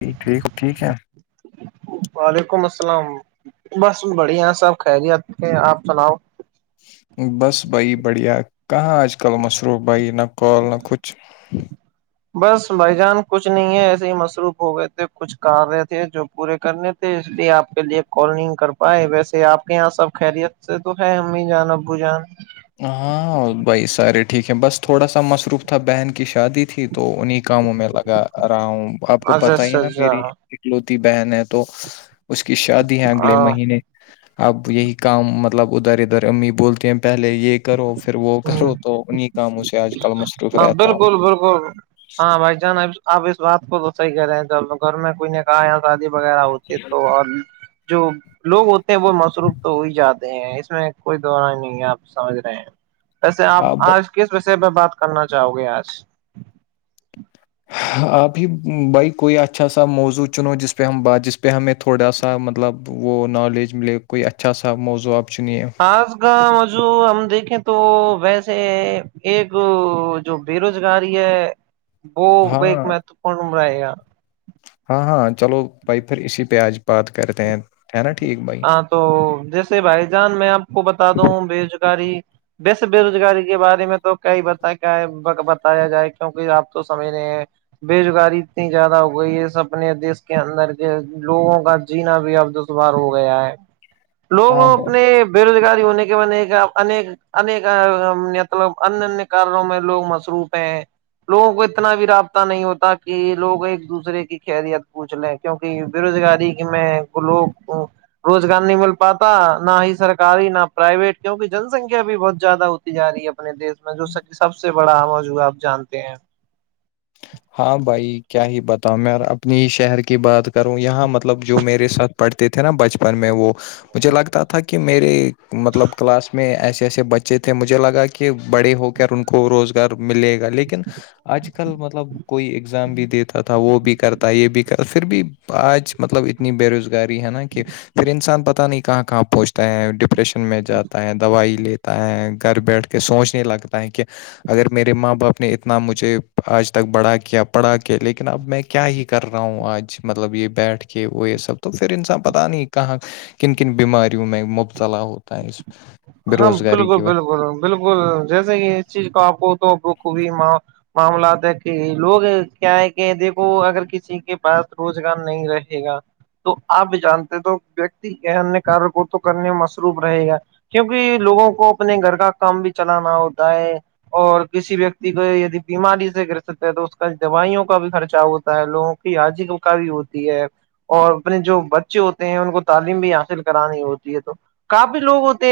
جی ٹھیک ٹھیک ہے وعلیکم السلام بس بڑھیا سب خیریت ہے آپ سناؤ بس بھائی بڑھیا کہاں آج کل مشروف بھائی نہ کال نہ کچھ بس بھائی جان کچھ نہیں ہے ایسے ہی مصروف ہو گئے تھے کچھ کار رہے تھے جو پورے کرنے تھے اس لیے آپ کے لیے کال نہیں کر پائے ویسے آپ کے یہاں سب خیریت سے تو ہے امی جان ابو جان ہاں بھائی سارے ٹھیک ہے بس تھوڑا سا مصروف تھا بہن کی شادی تھی تو انہی کاموں میں لگ لگا رہا ہوں آپ کو اچھا پتا ہی اچھا نا اچھا میری اکلوتی بہن ہے تو اس کی شادی ہیں اگلے ہاں مہینے اب یہی کام مطلب ادھر ادھر امی بولتے ہیں پہلے یہ کرو پھر وہ کرو تو انیں کاموں سے آج کل مصروف ہاں رہتا بالکل ہوں بالکل ہاں بھائی جان آپ اس بات کو تو صحی کہہ رہے ہیںو گھر میں کوئی نے کہا اپرادی وغیرہ ہوتے تو اور جو [unintelligible] لوگ ہوتے ہیں وہ مصروف تو ہو ہی جاتے ہیں اس میں کوئی دورہ نہیں ہے آپ سمجھ رہے ہیں ویسے آپ آج کس وشے پ بات کرنا چاہو گے آج آپ ہی بھائی کوئی اچھا سا موضوع چنو جس پہ ہم بات جس پہ ہمیں تھوڑا سا مطلب وہ نالج ملے کوئی اچھا سا موضوع آپ چنیے آس گا مض ہم دیکھیں تو ویسے ایک [inaudible] جو بے روزگاری ہے وہ ہاں ایک مہتوپورن عمرے گا ہاں ہاں چلو بھائی پھر اسی پہ آج بات کرتے ہیں ہے نا ٹھیک ب ہاں تو جیسے بھائی جان میں آپ کو بتا دوں بے روزگاری ویسے بے روزگاری کے بارے میں تو کیا ہی بتا بتایا جائے کیونکہ آپ تو سمج نہیں ہیں بے روزگاری اتنی زیادہ ہو گئی ہے س اپنے دیس کے اندر کے لوگوں کا جینا بھی اب دشوار ہوگا گیا ہے لوگوں ہاں بھائی اپنے بے روزگاری ہونے کے بنے کا انیک انیک مطلب انیہ انیہ کارنوں میں لوگ مصروف ہیں لوگوں کو اتنا بھی رابطہ نہیں ہوتا کہ لوگ ایک دوسرے کی خریت پوچھ لیں کیونکہ بے روزگاری کی میں لوگ روزگار نہیں مل پاتا نہ ہی سرکاری نہ پرائیویٹ کیونکہ جن سنکھیا بھی بہت زیادہ ہوتی جا رہی ہے اپنے دیش میں جو سب سے بڑا آمو جوا آپ جانتے ہیں ہاں بھائی کیا ہی بتاؤں میں اپنی شہر کی بات کروں یہاں مطلب جو میرے ساتھ پڑ تھے نا بچپن میں وہ مجھے لگتا تھا کہ میرے مطلب کلاس میں ایسے ایسے بچے اچے تھے مجھے لگا کہ بڑے ہو کر ان کو روزگار ملے گا لیکن آج کل مطلب کوئی ایگزام بھی دیتا تھا وہ بھی کرتا یہ بھی کر پھر بھی آج مطلب اپنی بے روزگاری ہے نا کہ پھر انسان پتہ نہیں کہاں کہاں پہچتا ڈپریشن میں جاتا ہے دوائی لیتا ہے گھر بیٹھ کے سوچنے لگتا ہے کہ اگر میرے ماں باپ نے اتنا مجھے آج تک بڑھا کیا کیا پڑھا کے لیکن اب میں کیا ہی کر رہا ہوں آج مطلب یہ بیٹھ کے وہ یہ سب تو پھر انسان پتاہ نہیں کہاں کن کن بیماریوں میں مبتلا ہوتا ہے اس بے ہاں بالکل روزگاری کی وجہ بالکل بالکل جیسے ہی اس چیز کو آپ کو تو بک ہوئی ماں معاملات ہے کہ لوگ کیا ہے کہ دیکھو اگر کسی کے پاس روزگار نہیں رہے گا تو آپ جانتے تو ویکتی یہیہ کار کو تو کرنے مصروب رہے گا کیوںکہ لوگوں کو اپنے گھر کا کام بھی چلانا ہوتا ہے اور کسی ویکتی کو یدی بیماری سے گر سکتے ہیں تو اس کا دوائیوں کا بھی خرچہ ہوتا ہے لوگوں کو پ آج کل کا بھیی ہوتی ہے اور اپنے جو بچے ہوتے ہیں ان کو تعلیم بھی حاصل کرانی ہوتی ہے تو کافی لوگ ہوتے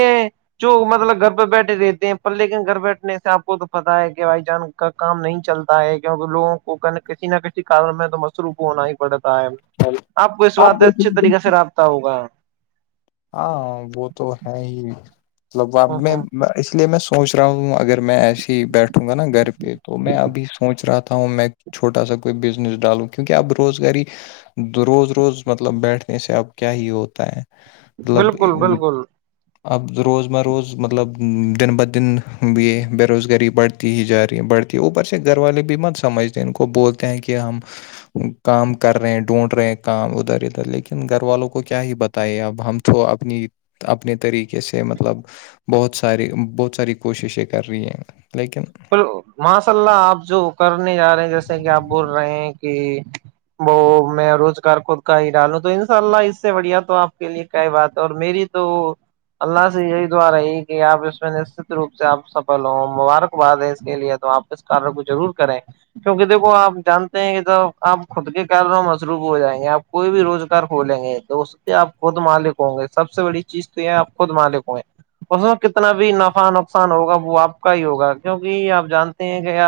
جو مطلب گھر پہ بیٹھے رہتے ہیں پر لیکن گھر بیٹھنے سے آپ کو تو پتا ہے کہ بھائی جان کا کام نہیں چلتا ہے کیوںکہ لوگوں کو کسی نہ کسی کارن میں تو مصروف ہونا ہی پڑتا ہے سے۔ آپ کو اس بات اچھے طریقے سے رابطہ ہوگا ہاں وہ تو ہے ہی مطلب میں اس لیے میں سوچ رہا ہوں اگر میں ایسے ہی بیٹھوں گا نا گھر پہ تو میں ابھی سوچ رہا تھا ہوں میں چھوٹا سا کوئی بزنس ڈالو کیونکہ اب روزگاری روز روز مطلب بیٹھنے سے اب کیا ہی ہوتا ہے مطلب بالکل بالکل اب روز مہ روز مطلب دن بہ دن یہ بے روزگاری بڑھتی تی ہی جا رہی ہے بڑھتی ہے اوپر سے گھر والے بھی مت سمجھتے ہیں ان کو بولتے ہیں کہ ہم کام کر رہے ہیں ڈھونڈ رہے ہیں کام ادھر ادھر لیکن گھر والوں کو کیا ہی بتے اب ہم تو اپنی اپنے طریقے سے مطلب بہت ساری بہت ساری کوششیں کر رہی ہیں لیکن ماشاء اللہ آپ جو کرنے جا رہے ہیں جیسے کہ آپ بول رہے ہیں کہ وہ میں روزگار خود کا ہی ڈالوں تو انشاء اللہ اس سے بڑھیا تو آپ کے لیے کیا بات ہے اور میری تو اللہ سے یہی دعا رہی کہ آپ اس میں نشچت روپ سے آپ سفل ہ مبارک ب دیں اس کے لیے تو آپ اس کار کو ضرور کریں کیونکہ دیکھو آپ جانتے ہیں کہ توب آپ خود کے کہل رہو مصروف ہو جائیں گے آپ کوئی بھی روزگار کھولیں گے تو آپ خود مالک ہوں گے سب سے بڑی چیز تو یہ آپ خود مالک ہوںے اس میں کتنا بھی نفع نقصان ہوگا وہ آپ کا ہی ہوگا کیوںہ آپ جانتے ہیں کہ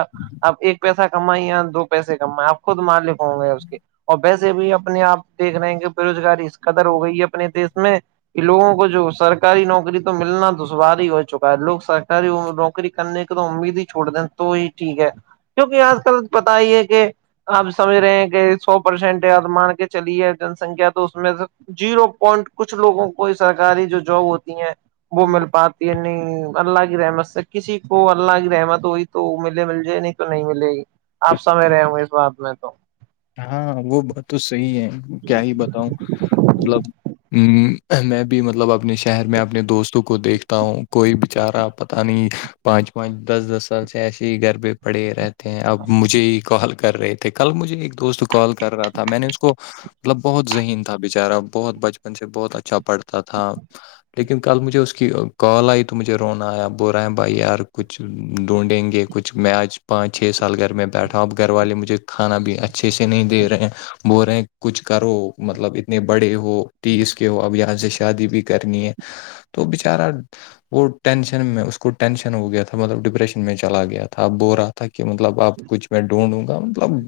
آپ ایک پیسہ کمائیں یا دو پیسے کم آپ خود مار ل ہوں گے اس کے اور ویسے بھی اپنے آ دیکھ رہے ہیں کہ بے روزگاری اس قدر ہو گئی ہے اپنے دیس میں یہوگوں کو جو سرک سرکاری نوکری تو ملنا دشواری ہو چکا ہے لوگ سرکاری نوکری کرنے کے امید ہی چھوڑ دین تو ہی ٹھیک ہے کیونکہ آج کل پتا ہی ہے کہ آپ سمجھ رہے ہیں کہ سو پرسینٹ یاد مان کے چلی ہے جن سنکھیا تو اس میں سے جیرو پوائنٹ کچھ لوگوں کو سرکاری جو جاب ہوتی ہیں وہ مل پاتی ہے نہیں اللہ کی رحمت سے کسی تو اللہ کی رحمت ہوی تو ملے مل جائے نہیں تو نہیں ملے گی آپ سمج رہے ہو اس بات میں تو ہاں وہ بات تو صحیح ہے کیا ہی بتاؤں مطلب میں بھی مطلب اپنے شہر میں اپنے دوستوں کو دیکھتا ہوں کوئی بچارہ پت نہیں پانچ پانچ دس دس سال سے ایسے ہی گھر پہ پڑے رہتے ہیں اب مجھے ہی کال کر رہے تھے کل مجھے ایک دوست کال کر رہا تھا میں نے اس کو مطلب بہت ذہین تھا بچارہ بہت بچپن سے بہت اچھا پڑھتا تھا لیکن کل مجھے اس کی کال آئی تو مجھے رونا آیا بول رہا ہے بھائی یار کچھ ڈھونڈیں گے کچھ میں آج پانچ چھ سال گھر میں بیٹھا ہوں اب گھر والے مجھے کھانا بھی اچھے سے نہیں دے رہے ہیں بول رہے ہیں کچھ کرو مطلب اتنے بڑے ہو تیس کے ہو اب یہاں سے شادی بھی کرنی ہے تو بچارا وہ ٹینشن میں اس کو ٹینشن ہو گیا تھا مطلب ڈپریشن میں چلا گیا تھا اب بورا تاکہ مطلب اب کچھ میں ڈھونڈوں گا مطلب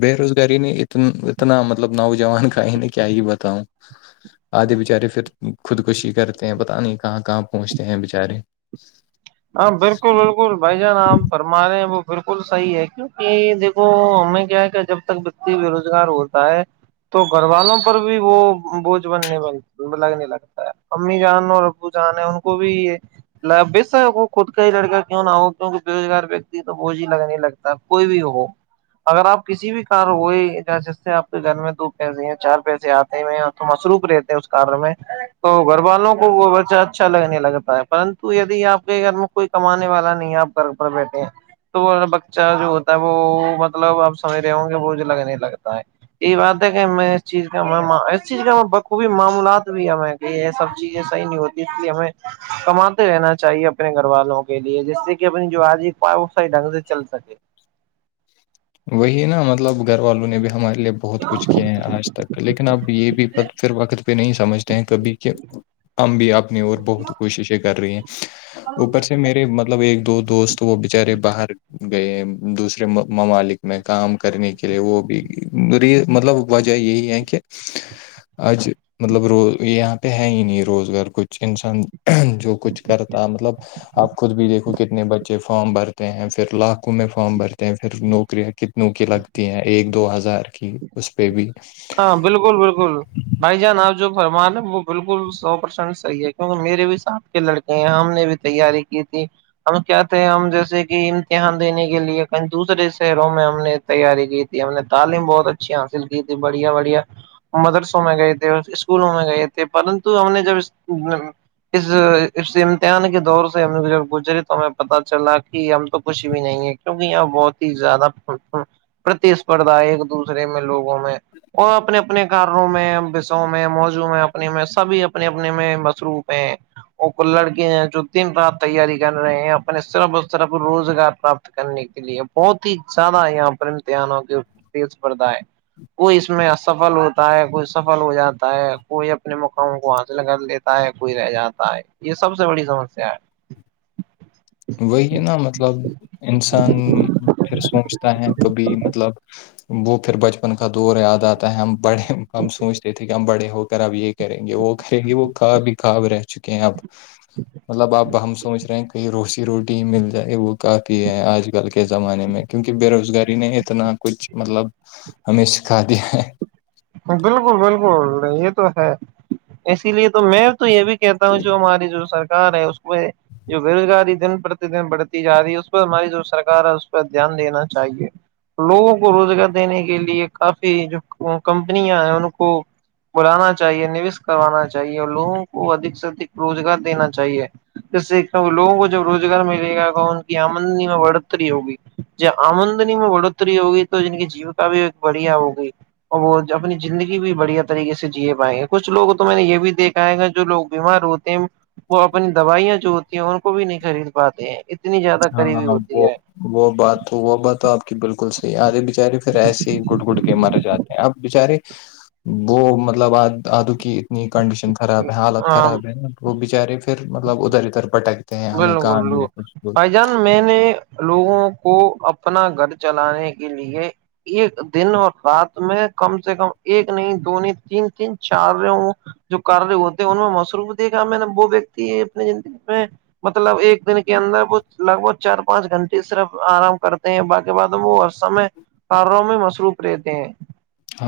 بے روزگاری نے ات اتنا مطلب نوجوان کا ہی نے کیا ہی بتاؤں آدھے بیچارے پھر خود کشی کرتے ہیں پتہ نہیں کہاں کہاں پہنچتے ہیں بیچارے ہاں بالکل بالکل بھائی جان آپ بھرما رہے ہیں وہ بالکل صحیح ہے کیک تو ہمیں کیا ہے کہ جب تک بتی بے روزگار ہوتا ہے تو گھر والوں پر بھی وہ بوجھ بننے میں لگنے لگتا ہے امی جان اور ابو جان ہے ان کو بھی یہ ل ایسا خود کا ہی لڑکا کیوں نہ ہو کیوں کہ بے روزگار ویکتی تو بوھ ہی لگنے نہیں لگتا کوئی بھی ہو اگر آپ کسی بھی کار ہوئے ج جس سے آپ کے گھر میں دو پیسے یا چار پیسے آتے ہوئے مصروف رہتے ہیں اس کار میں تو گھر والوں کو وہ بچہ اچھا لگنے لگتا ہے پرنت یدی آپ کے گھر میں کوئی کمانے والا نہیں ہے آپ گھر پر بیٹھے ہیں تو وہ بچہ جو ہوتا ہے وہ مطلب آپ سمج رہے ہوں گے وہجھے لگا نہیں لگتا ہے یہی بات ہے کہ میں اس چیز کا میں اس چیز کا میں بخوبی معاملات بھی ہے کہ یہ سب چیزیں صحی نہیں ہوتی اس لیے ہمیں کماتے رہنا چاہیے اپنے گھر والوں کے لیے جس سے کہ اپنی جو آج پ صی ڈنگ سے چل سکے وہی نا مطلب گھر والوں نے بھی ہمارے لیے بہت کچھ کیے ہیں آج تک لیکن اب یہ بھی پھر وقت پہ نہیں سمجھتے ہیں کبھی کہ ہم بھی آپ اپنی اور بہت کوششیں کر رہی ہیں اوپر سے میرے مطلب ایک دو دوست تو وہ بچارے باہر گئے دوسرے ممالک میں کام کرنے کے لیے وہ بھی مطلب وجہ یہی ہے کہ اج مطلب روز یہاں پہ ہے ہی نہیں روزگار کچھ انسان جو کچھ کرتا مطلب آپ خود بھی دیکھو کتنے بچے فارم بھرتے ہیں پھر لاکھوں میں فارم بھرتے ہیں پھر نو شکری کتنوں کی لگتی ہیں ایک دو ہزار کی اس پہ بھی ہاں بالکل بالکل بھائی جان آپ جو فرمانیں وہ بالکل سو پرسنٹ صحی ہے کیہ میرے بھی ساتھ کے لڑکے یہ یہاں ہم نے بھی تیاری کی تھی ہم کیا تھے ہم جیسے کہ امتحان دینے کے لیے کہیں دوسرے شہروں میں ہم نے تیاری کی تھی ہم نے تعلیم بہت اچھی حاصل کی تھی بڑھیا بڑھیا مدرسوں میں گئے تھے اسکولوں میں گئے تھے پرنتو ہم نے جب اس اس امتحان کے دور سے ہم نے جب گزری تو ہمیں پتہ چلا کہ ہم تو کچھ بھی نہیں ہے کیونکہ یہاں بہت ہی زیادہ پرتیسپردا ایک دوسرے میں لوگوں میں اور اپنے اپنے کاروں میں بصوں میں موضوں میں اپنے میں سبھی اپنے اپنے میں مصروف ہیں وہ کو لڑکے ہیں جو دین رات تیاری کر رہے ہیں اپن اس طرح اس طرح روزگار پراپت کرنے کے لیے بہت ہی زیادہ یہاں پر امتحانوں کیسپرھا ہے کوئی اس میں افل ہوتا ہے کوئی سفل ہو جاتا ہے کوئی اپنے مقاموں کو حاصل کر لیتا ہے کوئی رہ جاتا ہے یہ سب سے بڑی سمسیا ہے وہی ہے نا مطلب انسان پھر سوچتا ہے کبھی مطلب وہ پھر بچپن کا دور یاد آتا ہے ہم بڑے ہم سوچتے تھے کہ ہم بڑے ہو اب یہ کریں گے وہ کریں گے وہ کاب بھی خاب رہ چکے ہیں اب مطلب اب ہم سب سمج رہے ہیں کہیں روش کی روٹی مل جائے وہ کافی ہیں آج کل کے زمانے میں کیونکہ بے روزگاری نے اتنا کچھ مطلب ہمیں سکھا دیا ہے بالکل بالکل یہ تو ہے اسی لیے تو میں تو یہ بھی کہتا ہوں جو ہماری جو سرک ہے اس کو جو بےروزگاری دن پرتی دن بڑھتی جا رہی ہے اس پ ہماری جو سرکار ہے اس پ دھیان دینا چاہیے لوگوں کو روزگار دینے کے لیے کافی جو کمپنیاں ہیں ان کو بلانا چاہیے نوش کروانا چاہیے اور لوگوں کو ادک سے ادک روزگار دینا چاہیے جس سےتے کہ لوگوں کو جب روزگار ملے گا تو ان کی آمدنی میں بڑتری ہوگی ج آمدنی میں بڑھتری ہوگی تو جن کی جیوکا بھی ایک بڑھیا ہوگی اور وہ اپنی زندگی بھی بڑھیا طریقے سے جی پائیں گے کچھ لوگ تو میں نے یہ بھی دیکھا ہے گا جو لوگ بیمار ہوتے ہیں وہ اپنی دوائیاں جو ہوتی ہیں ان کو بھی نہیں خرید پاتے ہیں اتنی زیادہ قریبی ہاںاں ہوتی وہ وہ بات تو وہ بات تو آپ کی بالکل صحی آ رہے بچارے پھر ایسے ہی گٹ گٹ کے مارے جاتے اب بچارے وہ مطلب آ آدو کی ن کنڈیشن خراب ہے حالت خراب ہے وہ بچارے پھرطلب ادھر ادھر پٹک گی بول نگ لو پائی جان میں نے لوگوں کو اپنا گھر چلانے کے لیے ایک دن اور رات میں کم سے کم ایک نہیں دو نہیں تین تین چار جو کارر ہوتے ہیں ان میں مصروف د کہ میں نے وہ ویکتی اپنی زندگی میں مطلب ایک دن کے اندر وہ لگ بھگ چار پانچ گھنٹے صرف آرام کرتے ہیں باقی بعد ہم وہ سمے کارروں میں مصروف رہتے ہیں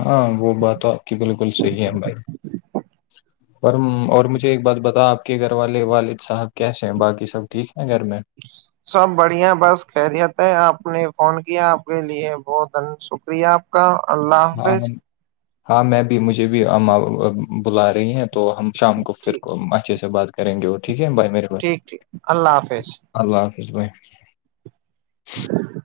ہاں وہ بات آپ کی بالکل صحیح ہے بھائی [inaudible] اور اور مجھے ایک بات بتا آپ کے گھر والے والد صاحب کیسے ہیں باقی سب ٹھیک ہیں گھر میں ج سب بڑھیا بس خیریت ہے آپ نے فون کیا آپ کے لیے بہت شکریہ آپ کا ہاں لمفے ہاں میں بھی مجھے بھی بلا رہی ہیں تو ہم شام کو پھر کو اچھے سے بات کریں گے وہ ٹھیک ہے بھائی میرے پس ٹھیک ٹھیک اللہ حافظ اللہ حافظ بھائی ا